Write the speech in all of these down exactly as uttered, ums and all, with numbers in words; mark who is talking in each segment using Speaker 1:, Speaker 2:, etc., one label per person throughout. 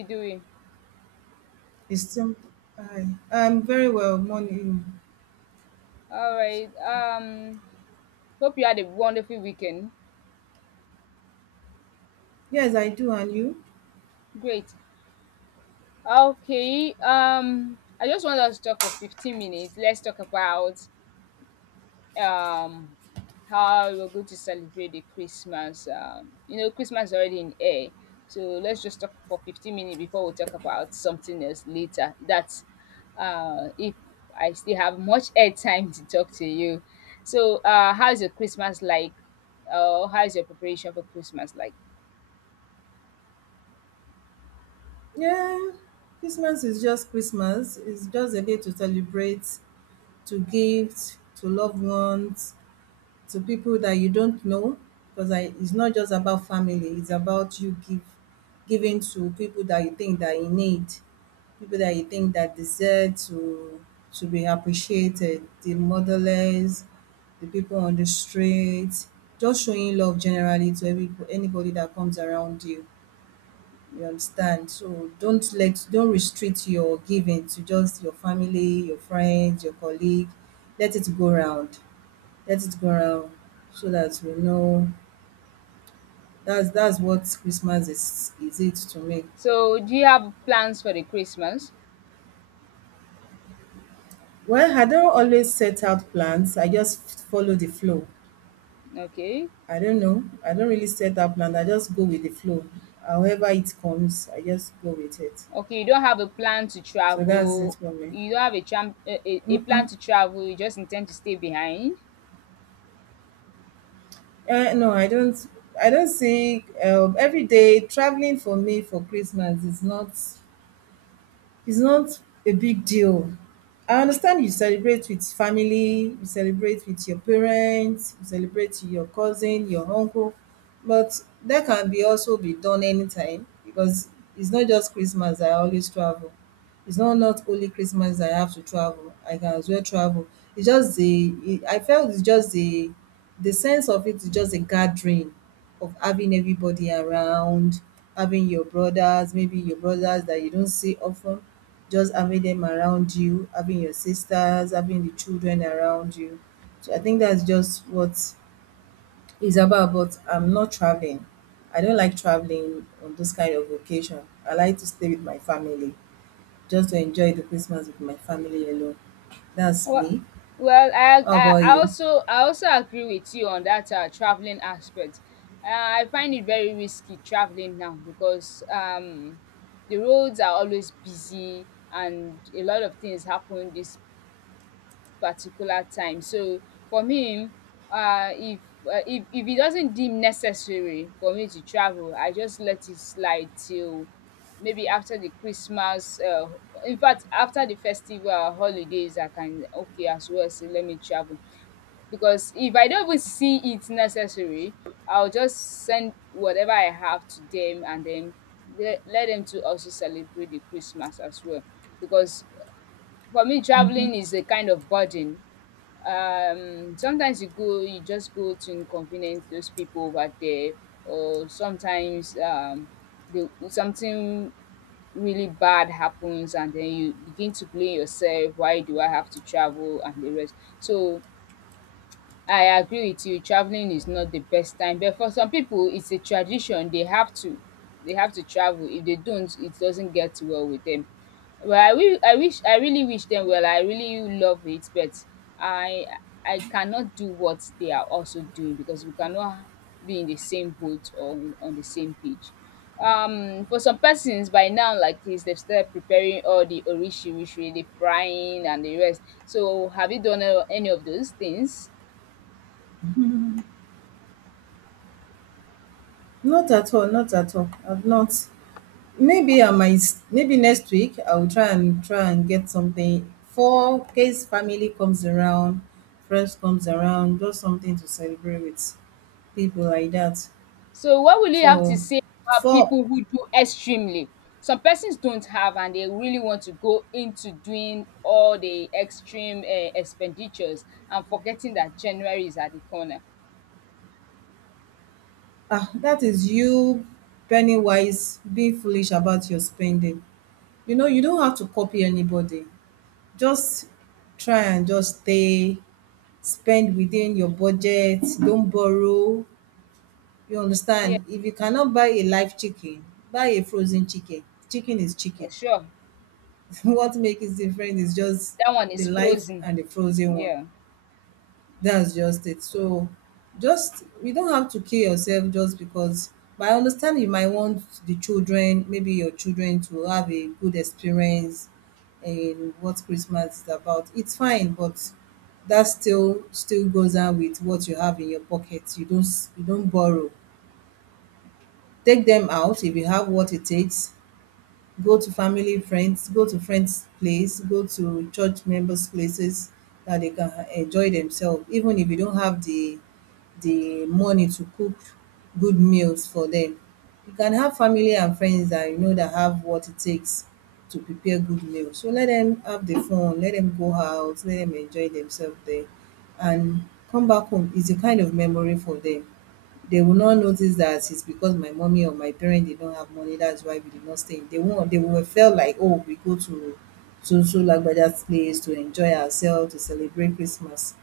Speaker 1: You doing?
Speaker 2: It's still hi. I'm very well, morning.
Speaker 1: All right. Um, hope you had a wonderful weekend.
Speaker 2: Yes, I do, and you?
Speaker 1: Great. Okay. Um, I just want us to talk for fifteen minutes. Let's talk about um how we're going to celebrate the Christmas. Um, you know, Christmas is already in air. So let's just talk for fifteen minutes before we talk about something else later. That's uh if I still have much air time to talk to you. So uh how's your Christmas like? Uh how's your preparation for Christmas like?
Speaker 2: Yeah, Christmas is just Christmas. It's just a day to celebrate, to gift, to loved ones, to people that you don't know. Because I, it's not just about family. It's about you give, giving to people that you think that you need. People that you think that deserve to to be appreciated, the motherless, the people on the street, just showing love generally to every anybody that comes around you. You understand? So don't let don't restrict your giving to just your family, your friends, your colleague. Let it go round. Let it go round so that we know that's that's what Christmas is is it to me.
Speaker 1: So, do you have plans for the Christmas?
Speaker 2: Well, I don't always set out plans. I just follow the flow.
Speaker 1: Okay.
Speaker 2: I don't know. I don't really set that plan. I just go with the flow. However it comes, I just go with it.
Speaker 1: Okay, you don't have a plan to
Speaker 2: So that's it
Speaker 1: travel.
Speaker 2: for me.
Speaker 1: You don't have a tram a a a plan
Speaker 2: Mm-mm.
Speaker 1: to travel, you just intend to stay behind.
Speaker 2: Uh, no, I don't. I don't see um, every day traveling for me for Christmas is not It's not a big deal. I understand you celebrate with family, you celebrate with your parents, you celebrate with your cousin, your uncle, but that can be also be done anytime because it's not just Christmas I always travel. It's not not only Christmas I have to travel. I can as well travel. It's just the it, I felt it's just the the sense of it is just a gathering of having everybody around, having your brothers, maybe your brothers that you don't see often just having them around you, having your sisters, having the children around you. So I think that's just what it's about. But I'm not traveling. I don't like traveling on those kind of occasion. I like to stay with my family, just to enjoy the Christmas with my family alone. That's
Speaker 1: Well,
Speaker 2: me.
Speaker 1: well, I
Speaker 2: How
Speaker 1: I
Speaker 2: about
Speaker 1: I
Speaker 2: you?
Speaker 1: also I also agree with you on that, uh, traveling aspect. Uh, I find it very risky traveling now because, um, the roads are always busy and a lot of things happen this particular time. So for me um if uh, if if it doesn't deem necessary for me to travel, I just let it slide till maybe after the Christmas. Uh, In fact, after the festival holidays I can okay as well sey let me travel, because if I don't even see it necessary, I will just send whatever I have to them and then le let them to also celebrate the Christmas as well, because for me
Speaker 2: Hmm.
Speaker 1: travelling is a kind of burden. Um sometimes you go, you just go to inconvenience those people over there, or sometimes um the something really bad happens and then you begin to blame yourself, why do I have to travel and the rest. So I agree with you, traveling is not the best time, but for some people it's a tradition, they have to they have to travel. If they don't, it doesn't get well with them. Well, I will I wish, I really wish them well. I really love it, but I I cannot do what they are also doing, because we cannot be in the same boat, or in, on the same page. Um, for some persons by now, like this, they've started preparing all the orishirishi, the frying and the rest. So, have you done uh, any of those things?
Speaker 2: Not at all. Not at all. I've not. Maybe I might, maybe next week I will try and try and get something for case family comes around, friends comes around, just something to celebrate with people like that.
Speaker 1: So what will you have to
Speaker 2: So
Speaker 1: say about
Speaker 2: for
Speaker 1: people who do extremely? Some persons don't have and they really want to go into doing all the extreme um expenditures and forgetting that January is at the corner.
Speaker 2: Ah, that is you penny wise, being foolish about your spending. You know, you don't have to copy anybody. Just try and just stay, spend within your budget, don't borrow. You
Speaker 1: Yeah,
Speaker 2: understand? If you cannot buy a live chicken, buy a frozen chicken. Chicken is chicken.
Speaker 1: sure.
Speaker 2: What makes it different is just
Speaker 1: That one
Speaker 2: the
Speaker 1: is
Speaker 2: live
Speaker 1: frozen.
Speaker 2: and the frozen one.
Speaker 1: Yeah.
Speaker 2: That's just it. So just you don't have to kill yourself just because but I understand you might want the children, maybe your children to have a good experience in what Christmas is about. It's fine, but that still still goes on with what you have in your pocket. You don't s- you don't borrow. Take them out if you have what it takes. Go to family, friends, go to friends' place, go to church members' places that they can enjoy themselves. Even if you don't have the the money to cook good meals for them, you can have family and friends that you know that have what it takes to prepare good meals. So let them have the fun, let them go out, let them enjoy themselves there and come back home. It's a kind of memory for them. They will not notice that it's because my mommy or my parent did not have money, that's why we did not stay. They won't They will feel like, oh, we go to to so Lagbaja's place to enjoy ourselves, to celebrate Christmas.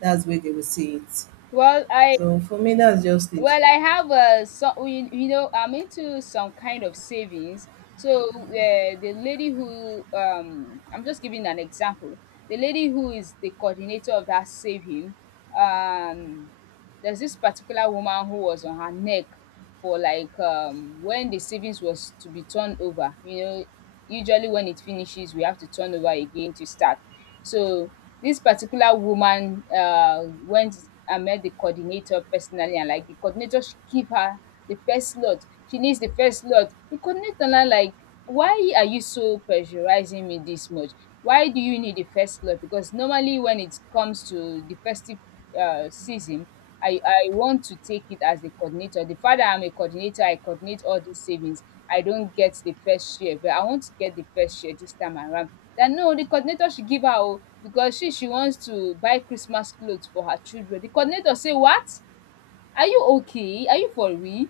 Speaker 2: That's where they will see it.
Speaker 1: Well, I
Speaker 2: So for me that's just it.
Speaker 1: Well, I have uh, some, you, you know I'm into some kind of savings. So uh, the lady who um I'm just giving an example. The lady who is the coordinator of that saving, um, there's this particular woman who was on her neck for like um when the savings was to be turned over. You know, usually when it finishes, we have to turn over again to start. So this particular woman uh, went and met the coordinator personally and like the coordinator, she give her the first lot. She needs the first lot. The coordinator now like, why are you so pressurizing me this much? Why do you need the first lot? Because normally when it comes to the festive um season, I I want to take it as the coordinator. The fact dat I'm a coordinator, I coordinate all dis savings. I don't get the first share but I want to get the first share this time around. That no, the coordinator should give her oo because she she wants to buy Christmas cloth for her children. The coordinator say what? Are you okay? Are you for real?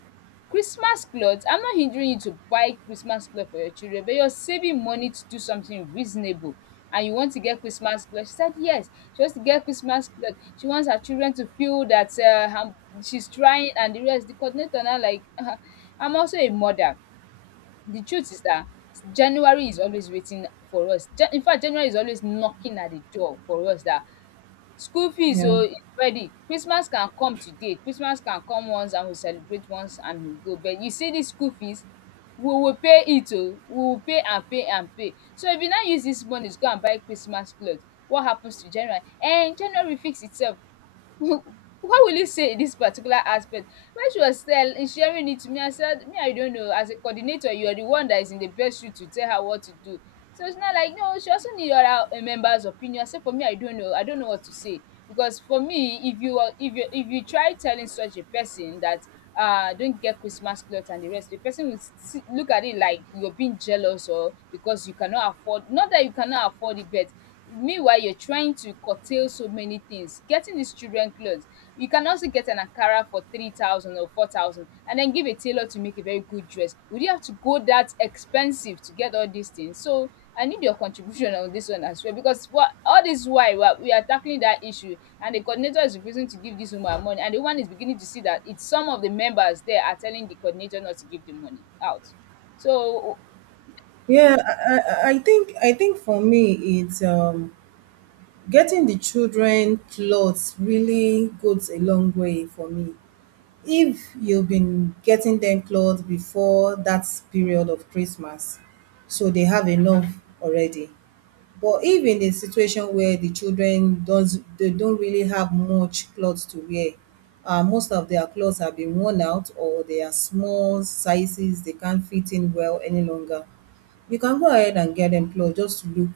Speaker 1: Christmas cloth? I'm not hindering you to buy Christmas cloth for your children but you're saving money to do something reasonable and you want to get Christmas cloth. She said yes, she wants to get Christmas cloth. She wants her children to feel that uh, her she's trying and the rest. The coordinator now like I'm also a mother. The truth is that January is always waiting for us. Ja- In fact January is always knocking at the door for us that school fees
Speaker 2: Yeah.
Speaker 1: oo is ready, Christmas can come today, Christmas can come once and we celebrate once and we go, but you see this school fees, we will pay it oo, we will pay and pay and pay. So if you now use this money to go and buy Christmas cloth, what happens to January? um January fix itself. What will you say in this particular aspect? When she was tell sharing it to me, I said, me I don't know, as a coordinator you are the one that is in the best shoe to tell her what to do. So it's not like, no, she also need other um, members opinion. I say, for me I don't know, I don't know what to say, because for me if you are- if you if you try telling such a person that uh don't get Christmas cloth and the rest, the person will see, look at it like you're being jealous, or because you cannot afford, not that you cannot afford it, but meanwhile you're trying to curtail so many things, getting these children clothes. You can also get an ankara for three thousand or four thousand and then give a tailor to make a very good dress. Would you have to go that expensive to get all these things? So I need your contribution on this one as well, because what, all this while we are, we are tackling that issue and the coordinator is refusing to give this woman money, and the woman is beginning to see that it's some of the members there are telling the coordinator not to give the money out. So
Speaker 2: Yeah, I, I I think I think for me it's um getting the children clothes really goes a long way for me. If you've been getting them clothes before that period of Christmas, so they have enough already. But if in a situation where the children does they don't really have much clothes to wear, uh, most of their clothes have been worn out or they are small sizes, they can't fit in well any longer, you can go ahead and get them clothes just to look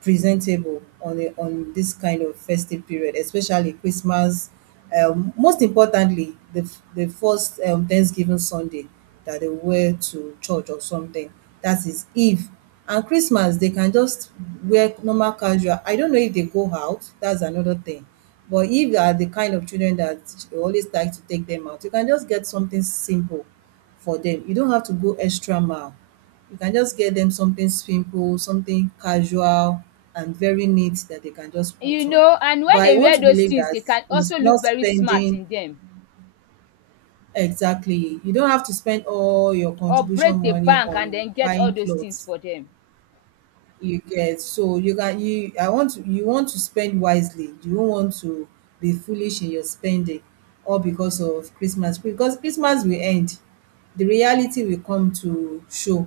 Speaker 2: presentable on a on this kind of festive period, especially Christmas. Um, most importantly, the f- the first um, Thanksgiving Sunday that they wear to church or something. That is Eve. And Christmas, they can just wear normal casual. I don't know if they go out. That's another thing. But if you are the kind of children that you always like to take them out, you can just get something simple for them. You don't have to go extra mile. You can just get them something simple, something casual, and very neat that they can just
Speaker 1: you
Speaker 2: put on.
Speaker 1: know, and when
Speaker 2: But I
Speaker 1: they
Speaker 2: want
Speaker 1: wear
Speaker 2: to
Speaker 1: those
Speaker 2: believe
Speaker 1: things
Speaker 2: that
Speaker 1: they can
Speaker 2: it's
Speaker 1: also look
Speaker 2: not
Speaker 1: very smart
Speaker 2: spending
Speaker 1: in them,
Speaker 2: exactly. You don't have to spend all your
Speaker 1: or
Speaker 2: contribution
Speaker 1: break the
Speaker 2: money
Speaker 1: bank and
Speaker 2: on
Speaker 1: then get all
Speaker 2: buying
Speaker 1: those things
Speaker 2: clothes.
Speaker 1: for them.
Speaker 2: You get. So you can you I want to you want to spend wisely. You don't want to be foolish in your spending all because of Christmas. Because Christmas will end. The reality will come to show.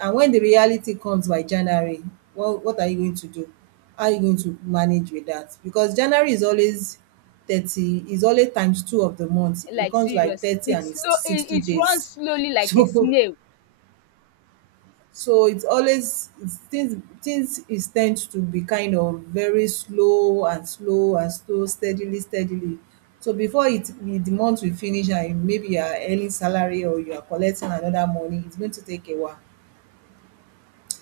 Speaker 2: And when the reality comes by January, what what are you going to do? How are you going to manage with that? Because January is always thirty, is always times two of the month. It
Speaker 1: Like
Speaker 2: comes like
Speaker 1: seriously
Speaker 2: thirty
Speaker 1: it
Speaker 2: and it's
Speaker 1: slow it
Speaker 2: sixty
Speaker 1: it runs
Speaker 2: days.
Speaker 1: slowly like a
Speaker 2: So
Speaker 1: snail.
Speaker 2: so it's always it's things things is tend to be kind of very slow and slow and slow steadily steadily. So before it we the month will finish and maybe you are earning salary or you are collecting another money, it's going to take a while.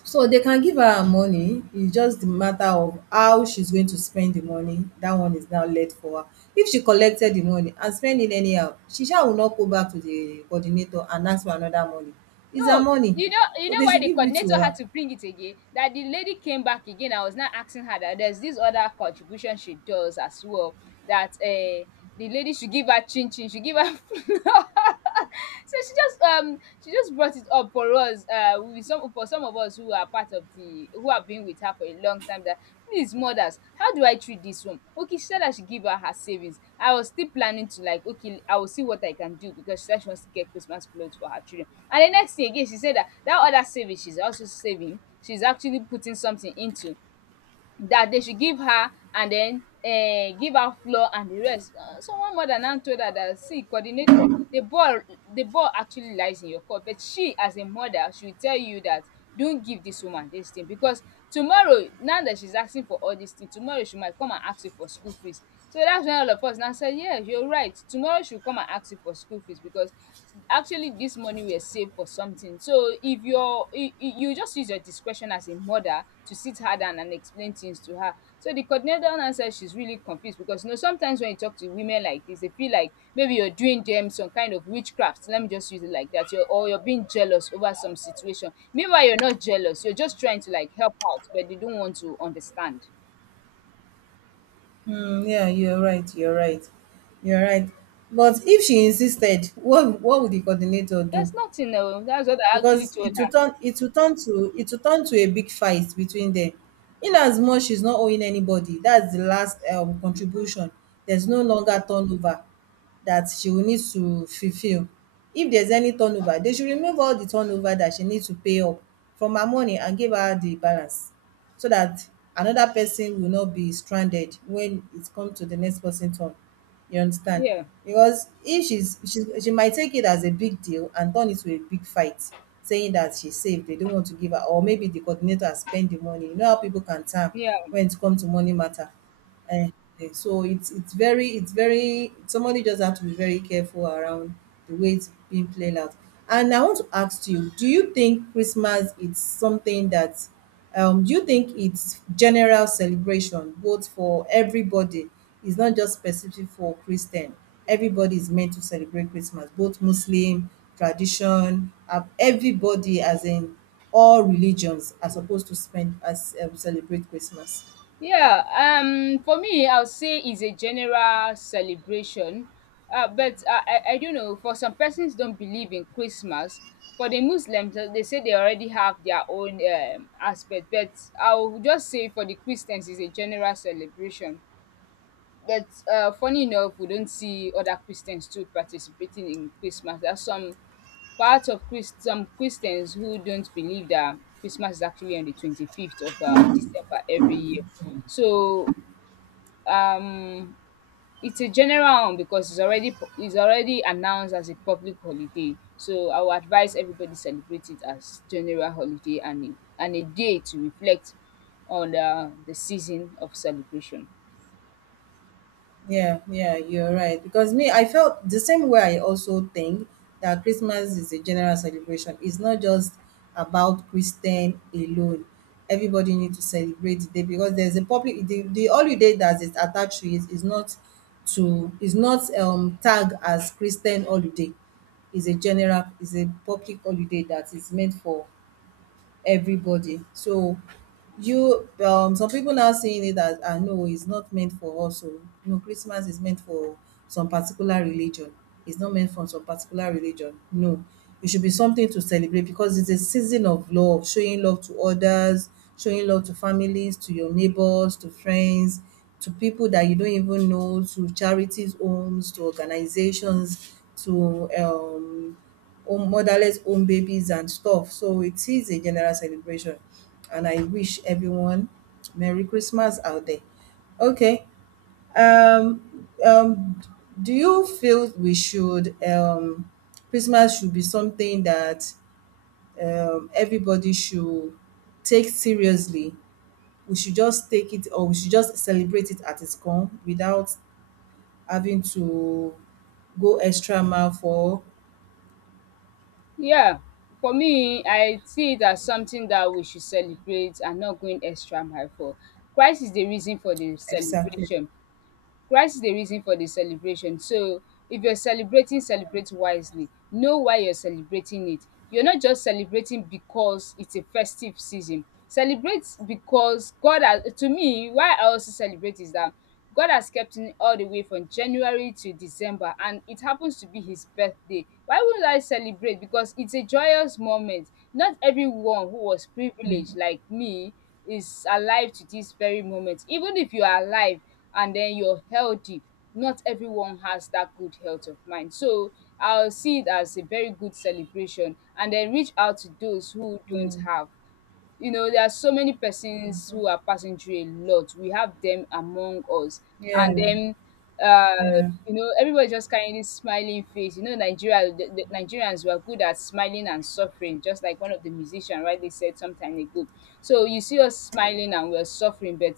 Speaker 2: So they can give her her money, it's just the matter of how she's going to spend the money, that one is now left for her. If she collected the money and spend it anyhow, she sha will not go back to the coordinator and ask for another money. It's her
Speaker 1: No,
Speaker 2: money.
Speaker 1: you know you
Speaker 2: So
Speaker 1: know
Speaker 2: they
Speaker 1: why
Speaker 2: should
Speaker 1: the
Speaker 2: give it to
Speaker 1: coordinator had
Speaker 2: her.
Speaker 1: to bring it again? That the lady came back again. I was now asking her that there's this other contribution she does as well. That uh the lady should give her chin chin, should give her flour. So she just um she just brought it up for us, uh with some, for some of us who are part of the, who have been with her for a long time, that please mothers, how do I treat this one? Okay, she said that she give her her savings. I was still planning to like, okay, I will see what I can do, because she said she wants to get Christmas clothes for her children. And the next thing again she said that that other saving she's also saving, she's actually putting something into, that they should give her and then um give her flour and the rest. Uh, Someone mother now told her that, see coordinator, the ball the ball actually lies in your court, but she as a mother she will tell you that don't give this woman this thing, because tomorrow now that she's asking for all this thing, tomorrow she might come and ask you for school fees. So that's when all of us now said yes, you're right, tomorrow she will come and ask you for school fees, because actually this money were saved for something. So if you're you, you, you just use your discretion as a mother to sit her down and explain things to her. So the coordinator now said she's really confused, because you know sometimes when you talk to women like this, they feel like maybe you're doing them some kind of witchcraft, let me just use it like that, you're, or you're being jealous over some situation, meanwhile you're not jealous, you're just trying to like help out, but they don't want to understand.
Speaker 2: Mm, yeah, you're right. You're right. You're right. But if she insisted, what what would the coordinator
Speaker 1: There's
Speaker 2: do?
Speaker 1: nothing, no, that's what I actually
Speaker 2: Because
Speaker 1: told
Speaker 2: it will
Speaker 1: her.
Speaker 2: turn it will turn to it will turn to a big fight between them. In as much she's not owing anybody, that's the last um, contribution. There's no longer turnover that she will need to fulfill. If there's any turnover, they should remove all the turnover that she needs to pay up from her money and give her the balance so that another person will not be stranded when it comes to the next person turn. You understand?
Speaker 1: Yeah.
Speaker 2: Because if she's she's she might take it as a big deal and turn it to a big fight saying that she's safe they don't want to give her or maybe the coordinator has spent the money. You know how people can term
Speaker 1: Yeah.
Speaker 2: when it comes to money matter. Eh, eh, so it's it's very it's very somebody just have to be very careful around the way it's being played out. And I want to ask you, do you think Christmas is something that um do you think it's general celebration both for everybody? It's not just specific for Christian. Everybody is meant to celebrate Christmas, both Muslim, tradition, uh, everybody as in all religions are supposed to spend as um, celebrate Christmas.
Speaker 1: Yeah, um, for me, I'll say it's a general celebration. Uh, but I, I, I don't know, for some persons don't believe in Christmas. For the Muslims, uh, they say they already have their own um, aspect. But I'll just say for the Christians, it's a general celebration. But uh, funny enough, we don't see other Christians too participating in Christmas. There are some parts of Christ, some Christians who don't believe that Christmas is actually on the twenty-fifth of uh, December every year. So um, it's a general one because it's already pu- it's already announced as a public holiday. So I would advise everybody celebrate it as general holiday and a, and a day to reflect on uh, the season of celebration.
Speaker 2: Yeah, yeah, you're right. Because me, I felt the same way. I also think that Christmas is a general celebration. It's not just about Christian alone. Everybody needs to celebrate the day because there's a public the, the holiday that is attached to it is not to is not um tagged as Christian holiday. Is a general is a public holiday that is meant for everybody. So you um some people now seeing it as ah no, it's not meant for us. So no, Christmas is meant for some particular religion. It's not meant for some particular religion. No. It should be something to celebrate because it's a season of love, showing love to others, showing love to families, to your neighbors, to friends, to people that you don't even know, to charities homes, to organizations, to um home motherless home babies and stuff. So it is a general celebration, and I wish everyone Merry Christmas out there. Okay. Um, um, do you feel we should um, Christmas should be something that um, everybody should take seriously? We should just take it, or we should just celebrate it at its come without having to go extra mile for
Speaker 1: Yeah, for me I see it as something that we should celebrate and not going extra mile for. Crisis dey reason for the
Speaker 2: exactly.
Speaker 1: celebration. Christ is the reason for the celebration. So if you're celebrating, celebrate wisely. Know why you're celebrating it. You're not just celebrating because it's a festive season. Celebrate because God has, to me, why I also celebrate is that God has kept me all the way from January to December, and it happens to be his birthday. Why would I celebrate? Because it's a joyous moment. Not everyone who was privileged like me is alive to this very moment. Even if you are alive, and then you're healthy. Not everyone has that good health of mind. So I'll see it as a very good celebration and then reach out to those who don't
Speaker 2: Mm.
Speaker 1: have. You know there are so many persons who are passing through a lot. We have them among us, and
Speaker 2: Yeah,
Speaker 1: then uh
Speaker 2: yeah.
Speaker 1: you know, everybody just carrying this smiling face. You know, Nigeria, the, the Nigerians were good at smiling and suffering, just like one of the musicians rightly said some time ago. So you see us smiling and we're suffering, but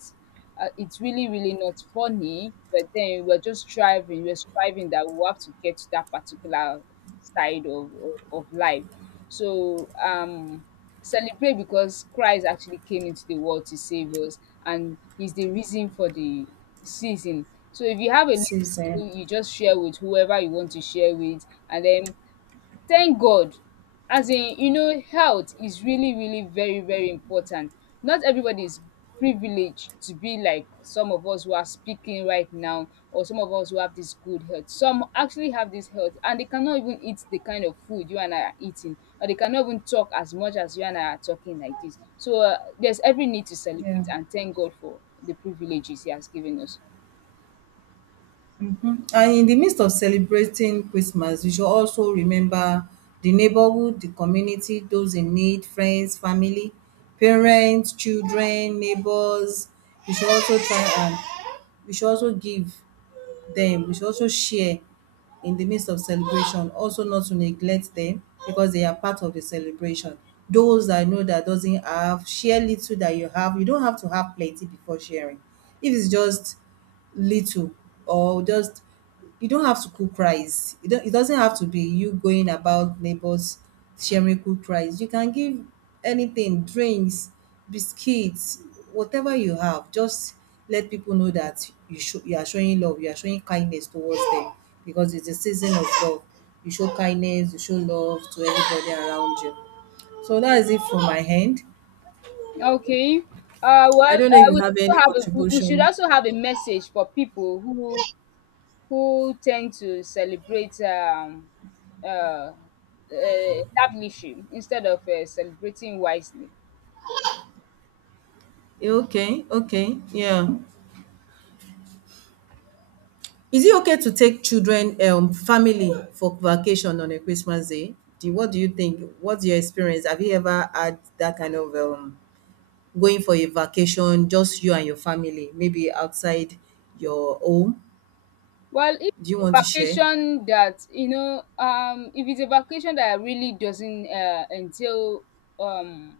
Speaker 1: uh, it's really really not funny. But then we're just striving, we're striving that we have to get to that particular side of of, of life. So um celebrate because Christ actually came into the world to save us, and he's the reason for the season. So if you have a
Speaker 2: Season.
Speaker 1: little, you just share with whoever you want to share with, and then thank God. As in, you know, health is really, really very, very important. Not everybody is privileged to be like some of us who are speaking right now, or some of us who have this good health. Some actually have this health and they cannot even eat the kind of food you and I are eating, or they cannot even talk as much as you and I are talking like this. So uh, there's every need to
Speaker 2: Yeah.
Speaker 1: celebrate and thank God for the privileges He has given us.
Speaker 2: And in the midst of celebrating Christmas, we should also remember the neighborhood, the community, those in need, friends, family, parents, children, neighbors. We should also try and we should also give them. We should also share in the midst of celebration. Also not to neglect them because they are part of the celebration. Those I know that doesn't have, share little that you have. You don't have to have plenty before sharing. If it's just little or just you don't have to cook rice. It, don't, it doesn't have to be you going about neighbors sharing cooked rice. You can give anything, drinks, biscuits, whatever you have. Just let people know that you show, you are showing love, you are showing kindness towards them because it's a season of love. You show kindness, you show love to everybody around you. So that is it from my hand.
Speaker 1: Okay. Uh,
Speaker 2: I
Speaker 1: well,
Speaker 2: don't know if
Speaker 1: uh,
Speaker 2: you
Speaker 1: we
Speaker 2: have any
Speaker 1: also have a, we we should
Speaker 2: contribution.
Speaker 1: also have a message for people who who tend to celebrate um, uh, eh, lavishly instead of uh, celebrating wisely.
Speaker 2: Okay, okay, yeah. Is it okay to take children, um, family for vacation on a Christmas day? Do What do you think? What's your experience? Have you ever had that kind of um, going for a vacation, just you and your family, maybe outside your home?
Speaker 1: Well, if
Speaker 2: Do you
Speaker 1: it's
Speaker 2: want
Speaker 1: a
Speaker 2: to share
Speaker 1: vacation that you know, um, if it's a vacation that really doesn't uh, entail um,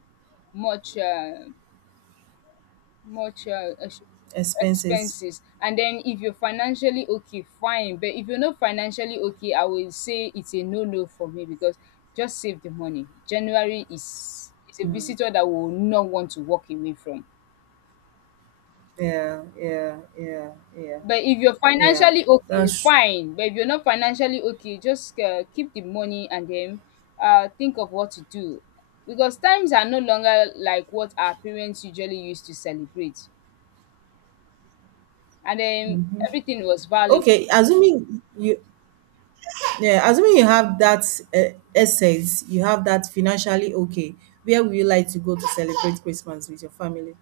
Speaker 1: much. Uh, Much, uh, ex
Speaker 2: expenses?
Speaker 1: expenses, and then if you're financially okay, fine, but if you're not financially okay, I will say it's a no-no for me, because just save the money. January is is a visitor that will not want to walk away from.
Speaker 2: Yeah, yeah, yeah, yeah,
Speaker 1: But if you're
Speaker 2: yeah.
Speaker 1: financially okay,
Speaker 2: That's
Speaker 1: fine, but if you're not financially okay, just, uh, keep the money, and then, uh, think of what to do, because times are no longer like what our parents usually used to celebrate, and then everything was valid.
Speaker 2: okay. Assuming you, yeah, assuming you have that uh, essence, you have that financially okay. Where would you like to go to celebrate Christmas with your family?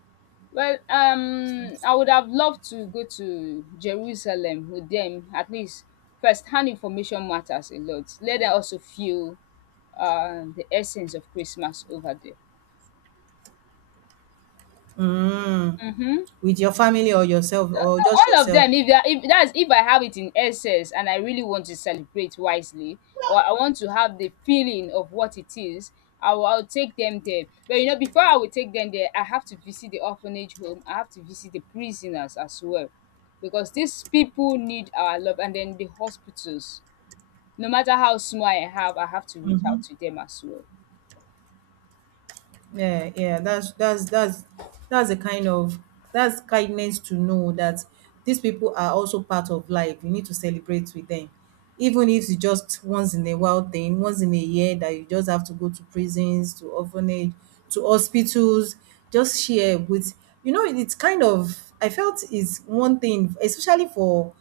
Speaker 1: Well, um, I would have loved to go to Jerusalem with them. At least first-hand information matters a lot. Let them also feel uh, the essence of Christmas over there.
Speaker 2: Mm,
Speaker 1: Mm-hmm.
Speaker 2: with your family or yourself or just
Speaker 1: All of
Speaker 2: yourself.
Speaker 1: them, if they are, if that's, if I have it in excess and I really want to celebrate wisely, or I want to have the feeling of what it is, i will I'll take them there. But you know, before I will take them there, I have to visit the orphanage home, I have to visit the prisoners as well, because these people need our love, and then the hospitals, no matter how small I have, I have to reach out to them as well.
Speaker 2: Yeah, yeah, that's that's that's that's a kind of that's kindness to know that these people are also part of life. You need to celebrate with them. Even if it's just once in a while thing, once in a year that you just have to go to prisons, to orphanage, to hospitals, just share with. You know, it's kind of I felt it's one thing, especially for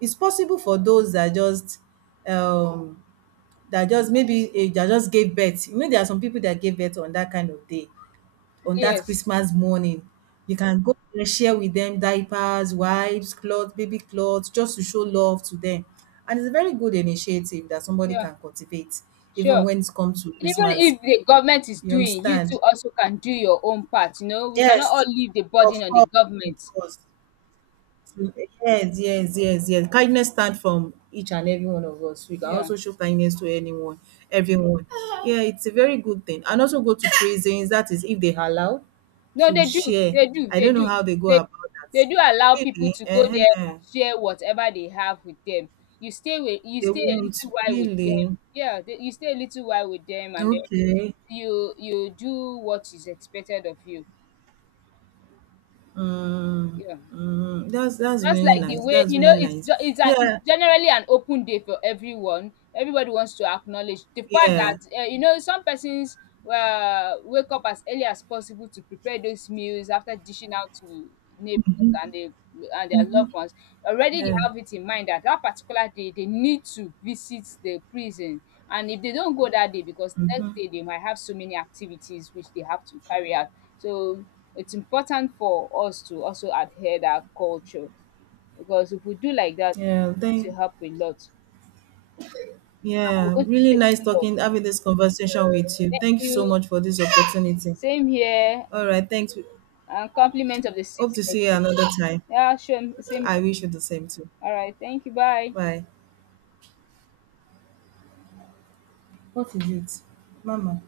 Speaker 2: it's possible for those that just um that just maybe eh, that just gave birth. You know, there are some people that gave birth on that kind of day, on that
Speaker 1: Yes.
Speaker 2: Christmas morning. You can go and share with them diapers, wipes, clothes, baby clothes, just to show love to them. And it's a very good initiative that somebody
Speaker 1: Yeah,
Speaker 2: can cultivate, even
Speaker 1: sure.
Speaker 2: when it comes to
Speaker 1: Even
Speaker 2: Christmas.
Speaker 1: if the government is
Speaker 2: You
Speaker 1: doing, you too
Speaker 2: understand?
Speaker 1: also can do your own part. You know, we cannot all
Speaker 2: Yes,
Speaker 1: leave the
Speaker 2: of
Speaker 1: burden on the
Speaker 2: course, of
Speaker 1: government.
Speaker 2: course. Yes, yes, yes, yes. Kindness start from each and every one of us. We can
Speaker 1: Yeah.
Speaker 2: also show kindness to anyone, everyone. Yeah, it's a very good thing. And also go to prisons, that is if they are allowed
Speaker 1: No,
Speaker 2: to
Speaker 1: they do,
Speaker 2: share.
Speaker 1: they do,
Speaker 2: I
Speaker 1: they
Speaker 2: don't know
Speaker 1: do.
Speaker 2: how they go
Speaker 1: They
Speaker 2: about that.
Speaker 1: they do allow people
Speaker 2: Really?
Speaker 1: to go there and
Speaker 2: uh
Speaker 1: share whatever they have with them. You stay with, you
Speaker 2: They
Speaker 1: stay a
Speaker 2: won't.
Speaker 1: little while with them.
Speaker 2: Really?
Speaker 1: Yeah, they, you stay a little while with them, and then
Speaker 2: Okay.
Speaker 1: you you do what is expected of you.
Speaker 2: Mm,
Speaker 1: Yeah.
Speaker 2: mm, that's that's
Speaker 1: Just
Speaker 2: really
Speaker 1: like the
Speaker 2: nice.
Speaker 1: way
Speaker 2: That's
Speaker 1: you know,
Speaker 2: really
Speaker 1: it's
Speaker 2: nice.
Speaker 1: ju it's a, it's
Speaker 2: Yeah,
Speaker 1: generally an open day for everyone. Everybody wants to acknowledge the fact
Speaker 2: yeah,
Speaker 1: that, eh, you know, some persons, uh, wake up as early as possible to prepare those meals after dishing out to neighbors and they and their loved ones. Already they
Speaker 2: yeah,
Speaker 1: have it in mind that that particular day they need to visit the prison, and if they don't go that day, because the next day they might have so many activities which they have to carry out. So it's important for us to also adhere that culture. Because if we do like that,
Speaker 2: yeah.
Speaker 1: it's
Speaker 2: Thank.
Speaker 1: going to help a lot. And we're
Speaker 2: Yeah,
Speaker 1: going to
Speaker 2: really
Speaker 1: straight
Speaker 2: nice
Speaker 1: blow up.
Speaker 2: talking, having this conversation with you.
Speaker 1: Thank
Speaker 2: Thank you so
Speaker 1: you.
Speaker 2: much for this opportunity.
Speaker 1: Same here.
Speaker 2: All right, thanks.
Speaker 1: And compliment of the
Speaker 2: Hope
Speaker 1: season
Speaker 2: to see you
Speaker 1: again.
Speaker 2: another time.
Speaker 1: Yeah, sure. Same here.
Speaker 2: I wish you the same too.
Speaker 1: All right. Thank you. Bye.
Speaker 2: Bye. What is it? Mama.